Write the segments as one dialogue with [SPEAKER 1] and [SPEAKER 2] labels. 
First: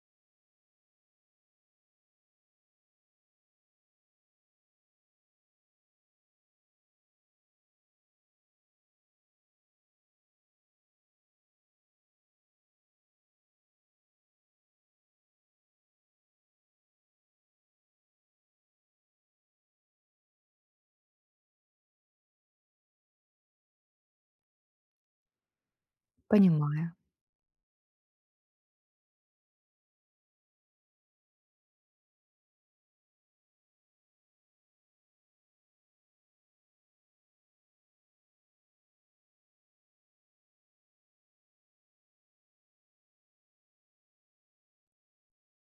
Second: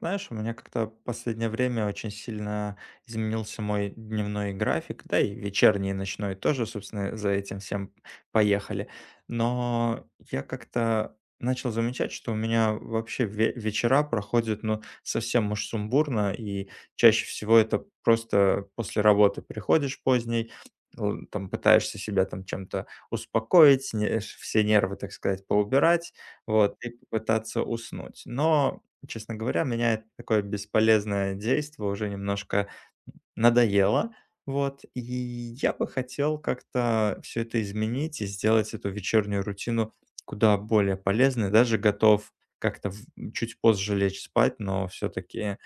[SPEAKER 1] Знаешь, у меня как-то в последнее время очень сильно изменился мой дневной график, да и вечерний, и ночной тоже, собственно, за этим всем поехали. Но я как-то начал замечать, что у меня вообще вечера проходят, ну, совсем уж сумбурно, и чаще всего это просто после работы приходишь поздней, там пытаешься себя там чем-то успокоить, все нервы, так сказать, поубирать, вот, и
[SPEAKER 2] Понимаю.
[SPEAKER 1] попытаться уснуть. Честно говоря, меня это такое бесполезное действие уже немножко надоело. Вот, и я бы хотел как-то все это изменить и сделать эту вечернюю рутину куда более полезной. Даже готов как-то в чуть позже лечь спать, но все таки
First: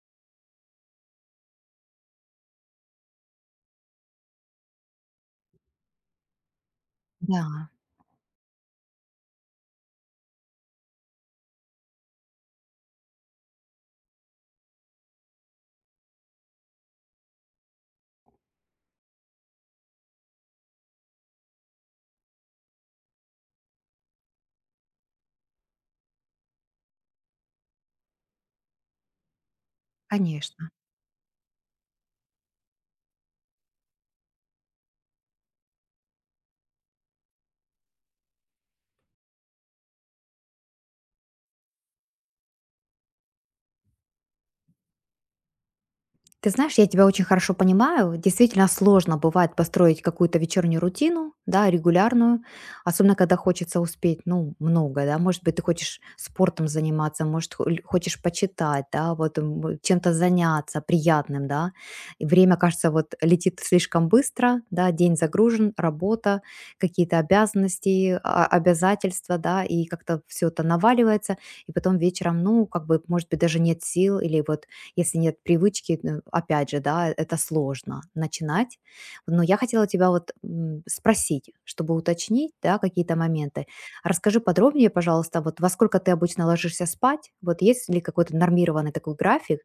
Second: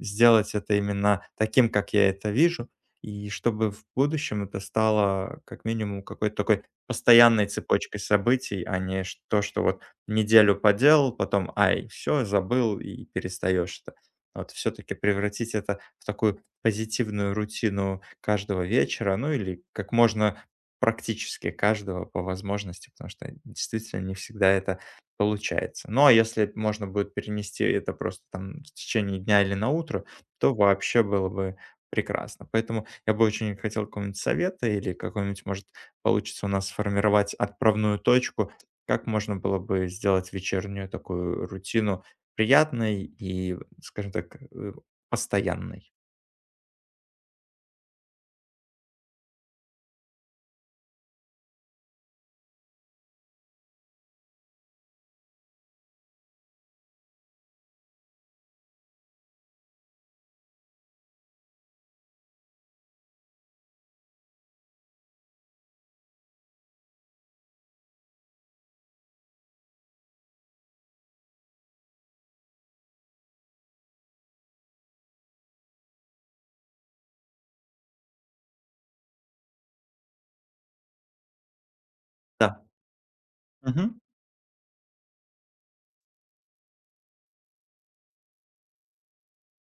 [SPEAKER 1] сделать это именно таким, как я это вижу. И чтобы в будущем это стало как минимум какой-то такой постоянной
[SPEAKER 2] Да,
[SPEAKER 1] цепочкой событий, а не ш то, что вот неделю поделал, потом: "Ай, все, забыл", и перестаешь это. Вот все таки превратить это в такую позитивную рутину каждого вечера, ну или как можно практически каждого по возможности, потому что действительно не всегда это получается. Ну а если можно будет перенести это просто там в течение дня или на утро, то
[SPEAKER 2] конечно.
[SPEAKER 1] вообще было бы прекрасно. Поэтому я бы очень хотел какого-нибудь совета или какой-нибудь, может, получится у нас сформировать отправную точку, как можно было бы сделать вечернюю такую рутину приятной и, скажем так, постоянной.
[SPEAKER 2] Ты знаешь, я тебя очень хорошо понимаю. Действительно сложно бывает построить какую-то вечернюю рутину, да, регулярную, особенно когда хочется успеть, ну, много, да. Может быть, ты хочешь спортом заниматься, может, хочешь почитать, да, вот чем-то заняться приятным, да. И время, кажется, вот летит слишком быстро, да, день загружен, работа, какие-то обязанности, обязательства, да, и как-то все это наваливается, и потом вечером, ну, как бы, может быть, даже нет сил или вот если нет привычки, ну, опять же, да, это сложно начинать. Но я хотела тебя вот спросить, чтобы уточнить,
[SPEAKER 1] Да.
[SPEAKER 2] да, какие-то моменты.
[SPEAKER 1] Мгм.
[SPEAKER 2] Расскажи подробнее, пожалуйста, вот во сколько ты обычно ложишься спать? Вот есть ли какой-то нормированный такой график?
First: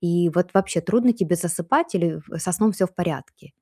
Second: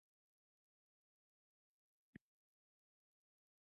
[SPEAKER 2] И вот вообще трудно тебе засыпать или со сном все в порядке?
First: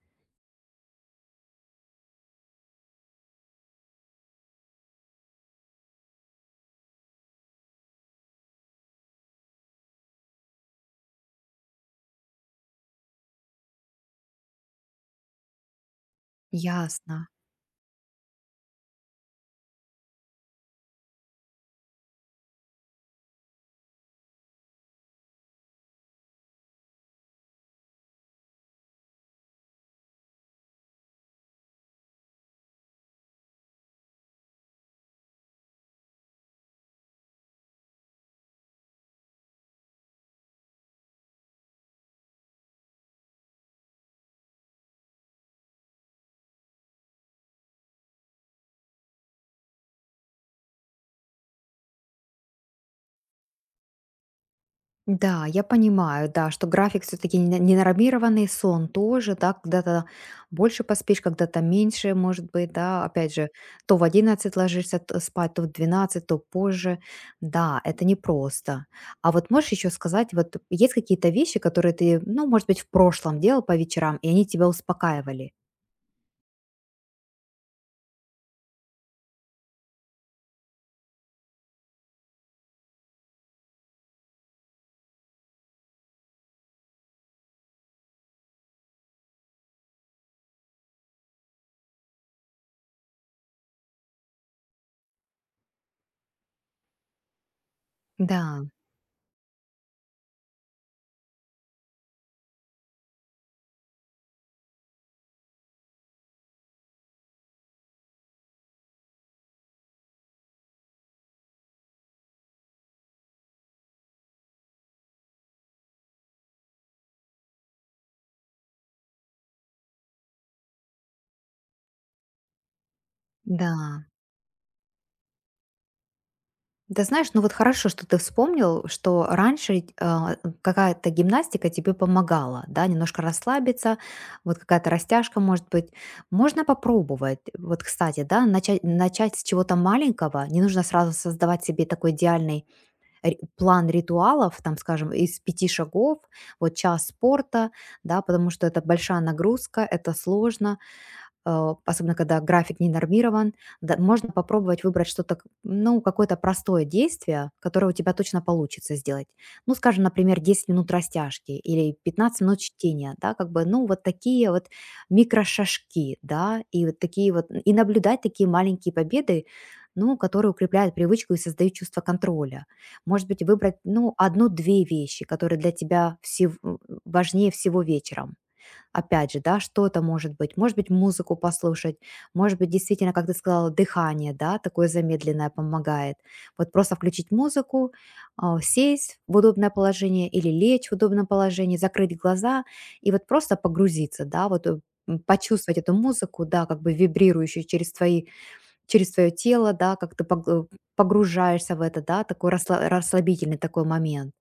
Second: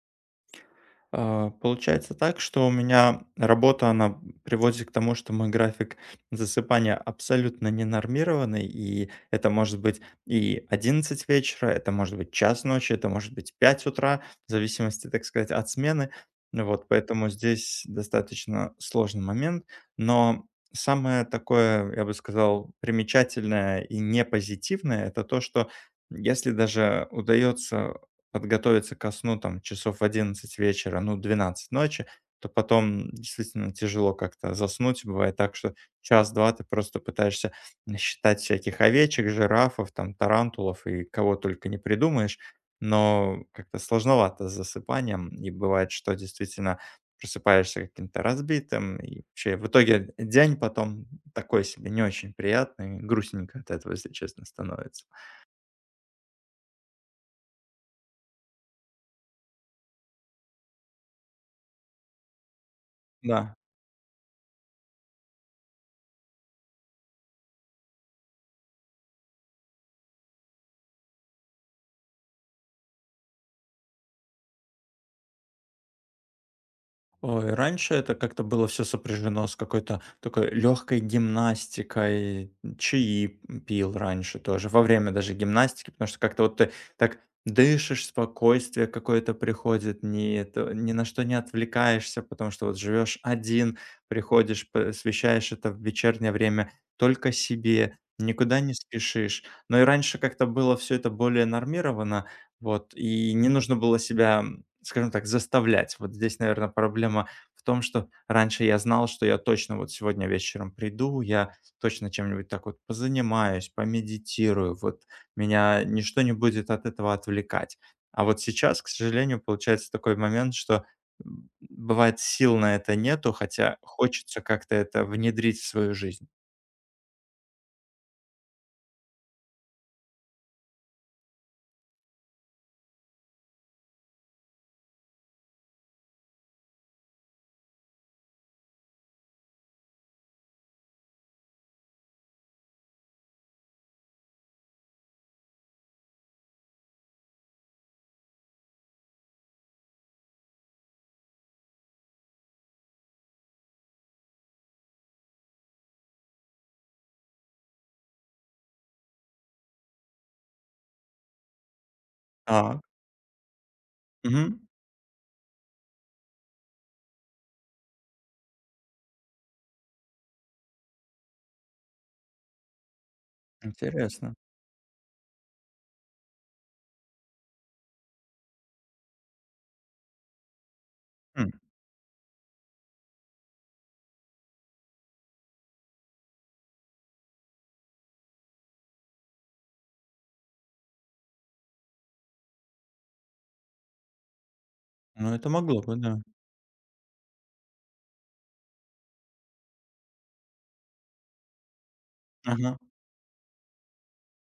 [SPEAKER 1] Получается так, что у меня работа, она приводит к тому, что мой график засыпания абсолютно ненормированный, и это может быть и 11 вечера, это может быть час ночи, это может быть 5 утра, в зависимости, так сказать, от смены. Ну вот,
[SPEAKER 2] Ясно.
[SPEAKER 1] поэтому здесь достаточно сложный момент, но самое такое, я бы сказал, примечательное и не позитивное, это то, что если даже удается подготовиться ко сну там часов в 11 вечера, ну, 12 ночи, то потом действительно тяжело как-то заснуть. Бывает так, что час-два ты просто пытаешься считать всяких овечек, жирафов, там, тарантулов и кого только не придумаешь, но как-то сложновато с засыпанием, и бывает, что действительно просыпаешься каким-то разбитым, и вообще в итоге день потом такой себе, не очень приятный, грустненько от этого, если честно, становится.
[SPEAKER 2] Да, я понимаю, да, что график все-таки ненормированный, сон тоже, да, когда-то больше поспишь, когда-то меньше, может быть, да, опять же,
[SPEAKER 1] Да.
[SPEAKER 2] то в 11 спать, то в 12, то позже, да, это непросто. А вот можешь еще сказать, вот есть какие-то вещи, которые ты, ну, может быть, в прошлом делал по вечерам, и они тебя успокаивали?
[SPEAKER 1] Ой, раньше это как-то было все сопряжено с какой-то такой легкой гимнастикой. Чаи пил раньше тоже, во время даже гимнастики, потому что как-то вот ты так дышишь, спокойствие какое-то приходит, ни это ни на что не отвлекаешься, потому что вот живешь один, приходишь, посвящаешь это в вечернее время только себе,
[SPEAKER 2] Да,
[SPEAKER 1] никуда не спешишь. Но и раньше как-то было все это более нормировано, вот, и не нужно было себя, скажем так, заставлять. Вот здесь, наверное, проблема в том, что раньше я знал, что я точно вот сегодня вечером приду, я точно чем-нибудь так вот позанимаюсь, помедитирую, вот меня ничто не будет от этого отвлекать. А вот сейчас, к сожалению, получается такой момент, что бывает сил на это нету,
[SPEAKER 2] да.
[SPEAKER 1] хотя хочется как-то это внедрить в свою жизнь.
[SPEAKER 2] Да знаешь, ну вот хорошо, что ты вспомнил, что раньше какая-то гимнастика тебе помогала, да, немножко расслабиться, вот какая-то растяжка, может быть. Можно попробовать, вот, кстати, да, начать с чего-то маленького. Не нужно сразу создавать себе такой идеальный план ритуалов, там, скажем, из 5 шагов, вот час спорта, да, потому что это большая нагрузка, это сложно особенно когда график не нормирован, да, можно попробовать выбрать что-то, ну, какое-то простое действие, которое у тебя точно получится сделать. Ну, скажем, например, 10 минут растяжки или 15 минут
[SPEAKER 1] Так,
[SPEAKER 2] чтения, да, как бы, ну, вот такие
[SPEAKER 1] мгм,
[SPEAKER 2] вот микрошажки, да, и вот такие вот, и наблюдать такие маленькие победы, ну, которые укрепляют привычку и создают чувство контроля. Может быть, выбрать, ну,
[SPEAKER 1] интересно.
[SPEAKER 2] одну-две вещи, которые для тебя важнее всего вечером. Опять же, да, что-то может быть. Может быть, музыку
[SPEAKER 1] М,
[SPEAKER 2] послушать, может быть, действительно, как ты сказала, дыхание, да, такое замедленное помогает. Вот просто включить музыку, сесть в удобное положение или лечь в удобном положении, закрыть глаза и вот просто погрузиться, да, вот
[SPEAKER 1] ну, это
[SPEAKER 2] почувствовать
[SPEAKER 1] могло
[SPEAKER 2] эту
[SPEAKER 1] бы, да.
[SPEAKER 2] музыку, да, как бы вибрирующую через через твое тело, да, как ты погружаешься в это, да, такой
[SPEAKER 1] Ага,
[SPEAKER 2] расслабительный такой момент.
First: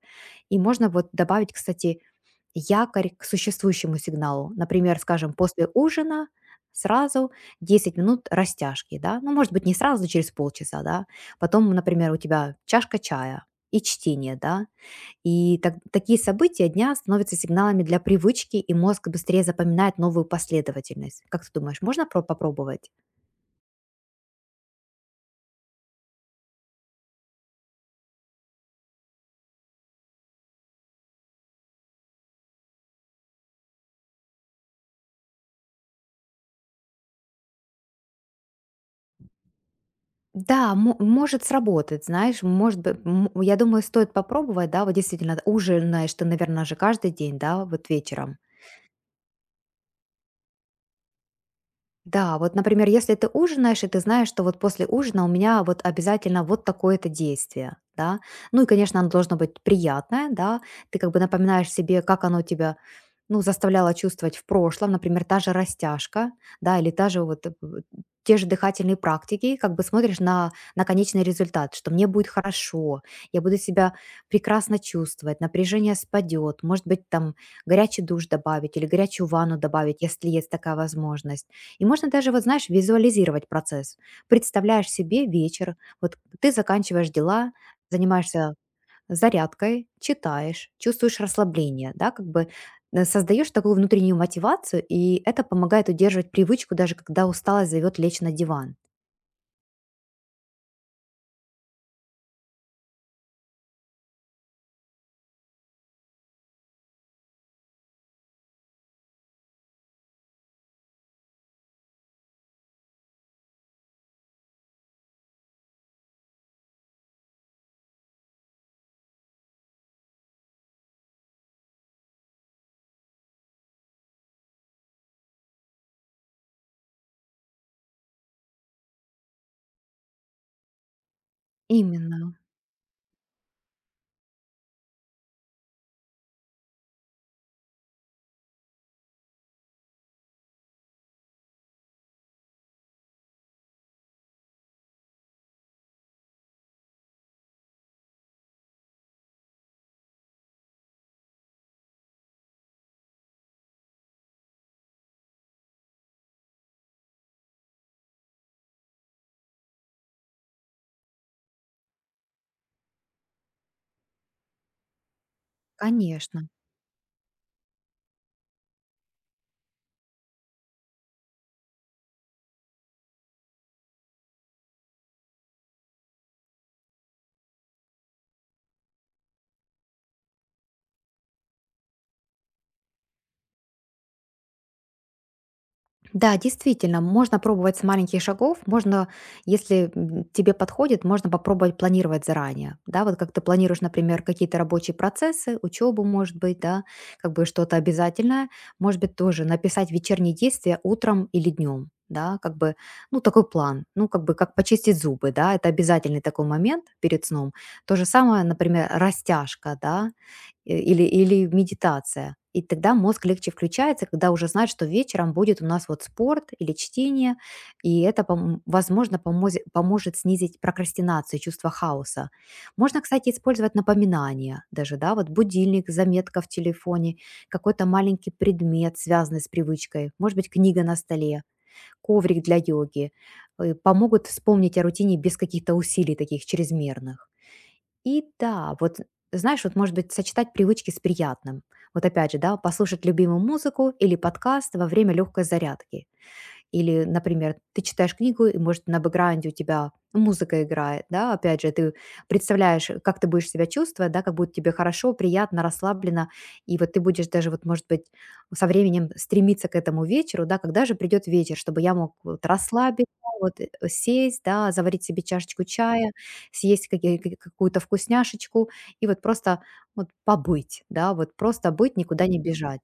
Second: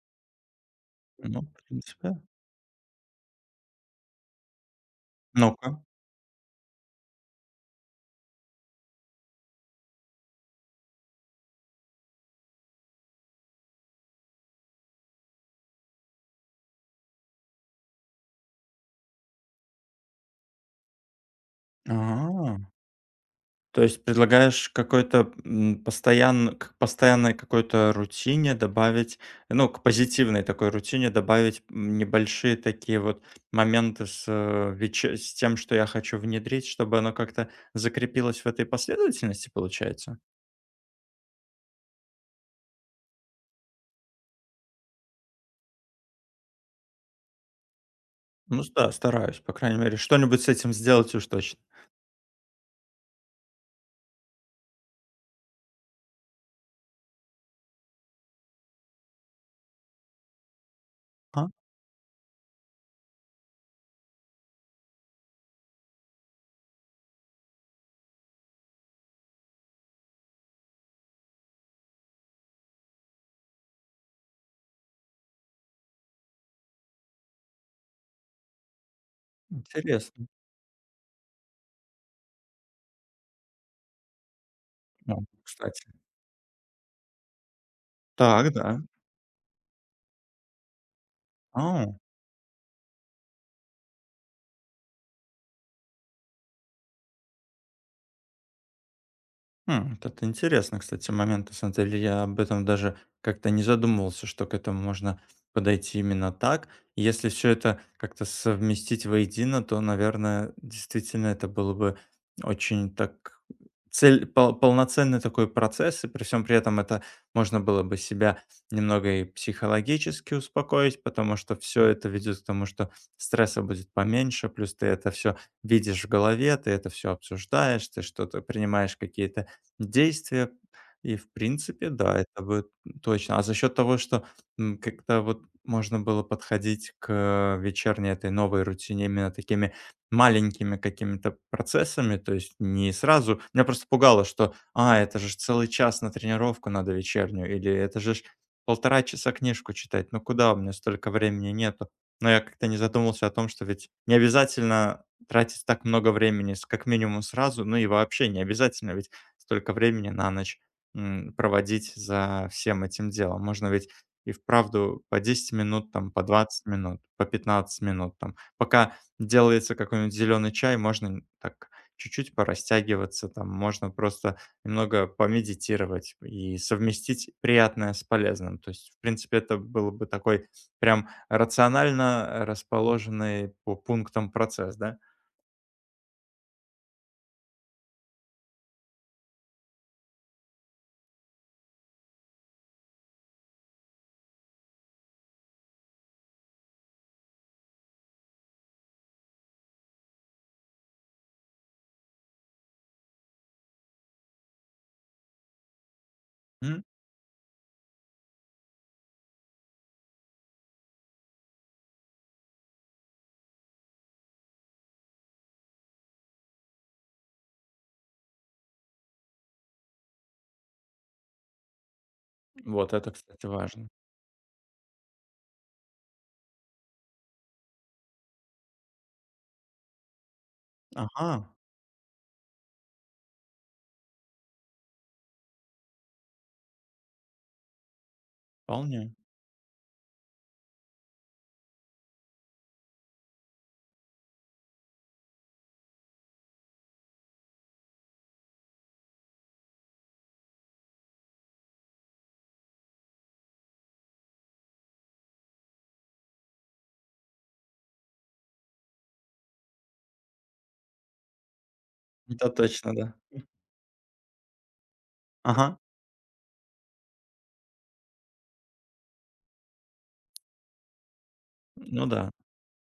[SPEAKER 2] И можно вот
[SPEAKER 1] ну,
[SPEAKER 2] добавить,
[SPEAKER 1] в
[SPEAKER 2] кстати,
[SPEAKER 1] принципе.
[SPEAKER 2] якорь к существующему сигналу. Например, скажем, после
[SPEAKER 1] Ну-ка.
[SPEAKER 2] ужина сразу 10 минут растяжки, да, ну, может быть, не сразу, через полчаса, да, потом, например, у тебя чашка чая и чтение, да, такие события дня становятся сигналами для привычки, и мозг быстрее запоминает новую последовательность. Как ты думаешь, можно
[SPEAKER 1] А.
[SPEAKER 2] попробовать?
[SPEAKER 1] То есть предлагаешь какой-то, постоянной какой-то рутине добавить, ну, к позитивной такой рутине добавить, небольшие такие вот моменты с, веч с тем, что я хочу внедрить, чтобы оно как-то закрепилось в этой последовательности, получается?
[SPEAKER 2] Да, может сработать, знаешь, может быть, я думаю, стоит попробовать, да, вот действительно, ужинаешь ты, наверное, же каждый день, да, вот вечером.
[SPEAKER 1] Ну с да, стараюсь, по крайней мере, что-нибудь с этим сделать уж точно.
[SPEAKER 2] Да, вот, например, если ты ужинаешь, и ты знаешь, что вот после ужина у меня вот обязательно вот такое-то действие, да. Ну и, конечно, оно должно быть приятное, да. Ты как бы
[SPEAKER 1] А,
[SPEAKER 2] напоминаешь себе, как оно тебя, ну, заставляло чувствовать в прошлом, например, та же растяжка, да, или та же вот те же дыхательные практики, как бы смотришь на конечный результат, что мне будет хорошо, я буду себя прекрасно чувствовать, напряжение спадет, может быть, там горячий душ добавить или горячую ванну добавить,
[SPEAKER 1] интересно.
[SPEAKER 2] если есть такая возможность и можно даже, вот знаешь, визуализировать процесс. Представляешь
[SPEAKER 1] О,
[SPEAKER 2] себе вечер,
[SPEAKER 1] кстати.
[SPEAKER 2] вот ты заканчиваешь дела,
[SPEAKER 1] Так,
[SPEAKER 2] занимаешься
[SPEAKER 1] да.
[SPEAKER 2] зарядкой, читаешь, чувствуешь расслабление,
[SPEAKER 1] А.
[SPEAKER 2] да, как бы создаешь такую внутреннюю мотивацию, и это помогает удерживать привычку, даже когда усталость зовет лечь на диван.
[SPEAKER 1] М, вот это интересно, кстати, момент. На самом деле я об этом даже как-то не задумывался, что к этому можно подойти именно так. И если все это как-то совместить воедино, то, наверное, действительно это было бы очень так цель, полноценный такой процесс, и при всем при этом это можно было бы себя немного и психологически успокоить, потому что все это ведет к тому, что стресса будет поменьше, плюс ты это все видишь в голове, ты это все обсуждаешь, ты что-то принимаешь какие-то действия. И в принципе, да,
[SPEAKER 2] Именно,
[SPEAKER 1] это будет точно. А за счет того, что, как-то вот можно было подходить к вечерней этой новой рутине именно такими маленькими какими-то процессами, то есть не сразу. Меня просто пугало, что: "А, это же ж целый час на тренировку надо вечернюю", или "Это же ж 1,5 часа книжку читать, ну куда, у меня столько времени нету". Но я как-то не задумался о том, что ведь не обязательно тратить так много времени, с как минимум сразу, ну и вообще не обязательно ведь столько времени на ночь, проводить за всем этим делом. Можно ведь и вправду по 10 минут, там, по
[SPEAKER 2] конечно.
[SPEAKER 1] 20 минут, по 15 минут, там. Пока делается какой-нибудь зеленый чай, можно так чуть-чуть порастягиваться, там, можно просто немного помедитировать и совместить приятное с полезным. То есть, в принципе, это было бы такой прям рационально расположенный по пунктам процесс, да?
[SPEAKER 2] Да, действительно, можно пробовать с маленьких шагов, можно, если тебе подходит, можно попробовать планировать заранее, да, вот как ты планируешь, например, какие-то рабочие процессы, учебу, может быть, да, как бы что-то обязательное, может быть, тоже написать вечерние действия утром или днем, да, как бы, ну, такой план, ну, как бы, как почистить зубы, да, это обязательный такой
[SPEAKER 1] М,
[SPEAKER 2] момент перед сном. То же самое, например, растяжка, да, или медитация. И тогда мозг легче включается, когда уже знает, что вечером будет у нас вот спорт или чтение, и это, пом возможно, помозе поможет снизить прокрастинацию, чувство хаоса.
[SPEAKER 1] вот
[SPEAKER 2] Можно,
[SPEAKER 1] это,
[SPEAKER 2] кстати,
[SPEAKER 1] кстати,
[SPEAKER 2] использовать
[SPEAKER 1] важно.
[SPEAKER 2] напоминания даже, да, вот будильник, заметка в телефоне, какой-то маленький предмет, связанный с привычкой, может быть, книга на столе,
[SPEAKER 1] Ага,
[SPEAKER 2] коврик для йоги, помогут вспомнить о рутине без каких-то усилий таких чрезмерных. И да, вот
[SPEAKER 1] вполне.
[SPEAKER 2] знаешь, вот может быть сочетать привычки с приятным. Вот опять же, да, послушать любимую музыку или подкаст во время легкой зарядки. Или, например, ты читаешь книгу, и, может, на бэкграунде у тебя музыка играет, да, опять же, ты представляешь, как ты будешь себя чувствовать, да, как будет тебе хорошо, приятно, расслабленно, и вот ты будешь даже, вот, может быть, со временем стремиться к этому вечеру, да, когда же придет вечер, чтобы я мог вот
[SPEAKER 1] Это точно,
[SPEAKER 2] расслабиться,
[SPEAKER 1] да.
[SPEAKER 2] вот, сесть, да, заварить себе чашечку
[SPEAKER 1] Ага.
[SPEAKER 2] чая, съесть какую-то вкусняшечку и вот просто вот побыть, да, вот просто быть,
[SPEAKER 1] Ну
[SPEAKER 2] никуда
[SPEAKER 1] да,
[SPEAKER 2] не бежать.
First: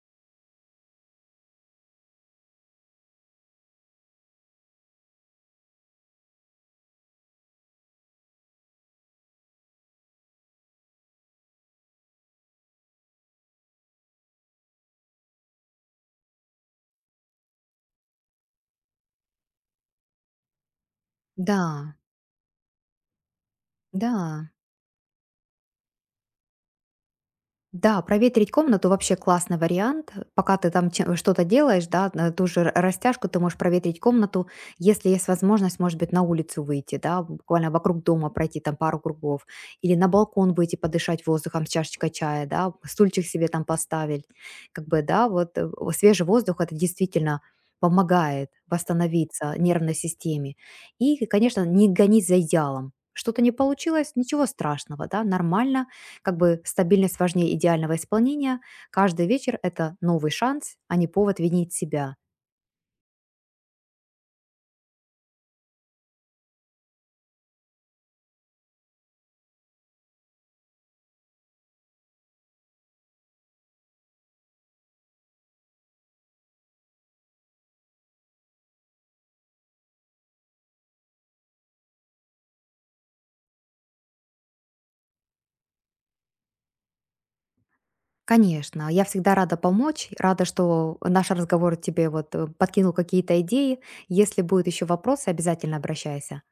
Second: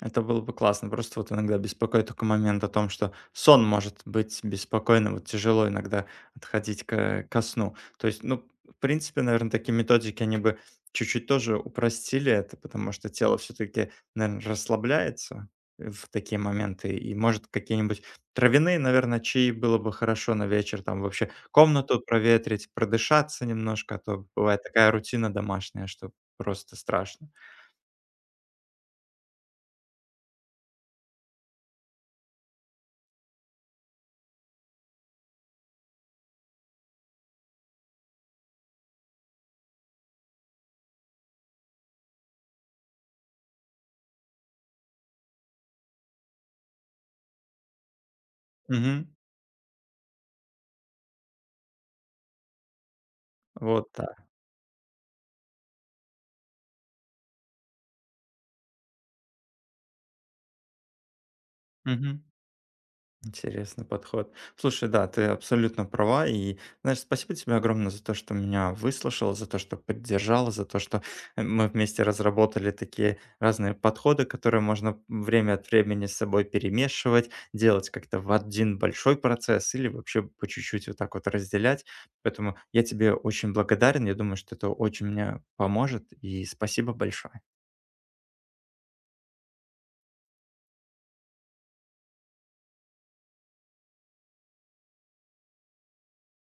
[SPEAKER 1] это было бы классно. Просто вот иногда беспокоит такой момент о том, что сон может быть беспокойным, вот тяжело иногда отходить ко сну. То есть, ну, в принципе, наверное такие методики, они бы чуть-чуть тоже упростили это, потому что тело все таки наверное расслабляется в такие моменты. И, может, какие-нибудь травяные, наверное чаи было бы хорошо на вечер, там вообще
[SPEAKER 2] Да,
[SPEAKER 1] комнату проветрить, продышаться немножко, а то
[SPEAKER 2] да.
[SPEAKER 1] бывает такая рутина домашняя, что просто страшно.
[SPEAKER 2] Да, проветрить комнату вообще классный вариант. Пока ты там что-то делаешь, да, на ту же растяжку ты можешь проветрить комнату. Если есть возможность, может быть, на улицу выйти, да, буквально вокруг дома пройти там пару кругов. Или на балкон выйти подышать воздухом с чашечкой чая, да, стульчик себе там поставить. Как бы, да, вот свежий воздух это действительно помогает
[SPEAKER 1] Мгм.
[SPEAKER 2] восстановиться нервной системе. И, конечно, не гонить за идеалом. Что-то не
[SPEAKER 1] Вот
[SPEAKER 2] получилось,
[SPEAKER 1] так.
[SPEAKER 2] ничего страшного, да, нормально как бы стабильность важнее идеального исполнения. Каждый вечер– это новый шанс, а не повод винить себя.
[SPEAKER 1] Мгм. Интересный подход. Слушай, да, ты абсолютно права. И, знаешь, спасибо тебе огромное за то, что меня выслушал, за то, что поддержал, за то, что мы вместе разработали такие разные подходы, которые можно время от времени с собой перемешивать, делать как-то в один большой процесс или вообще по чуть-чуть вот так вот разделять. Поэтому я тебе очень благодарен. Я думаю, что это очень мне поможет. И спасибо большое.
[SPEAKER 2] Конечно, я всегда рада помочь, рада, что наш разговор тебе вот подкинул какие-то идеи. Если будут еще вопросы, обязательно обращайся.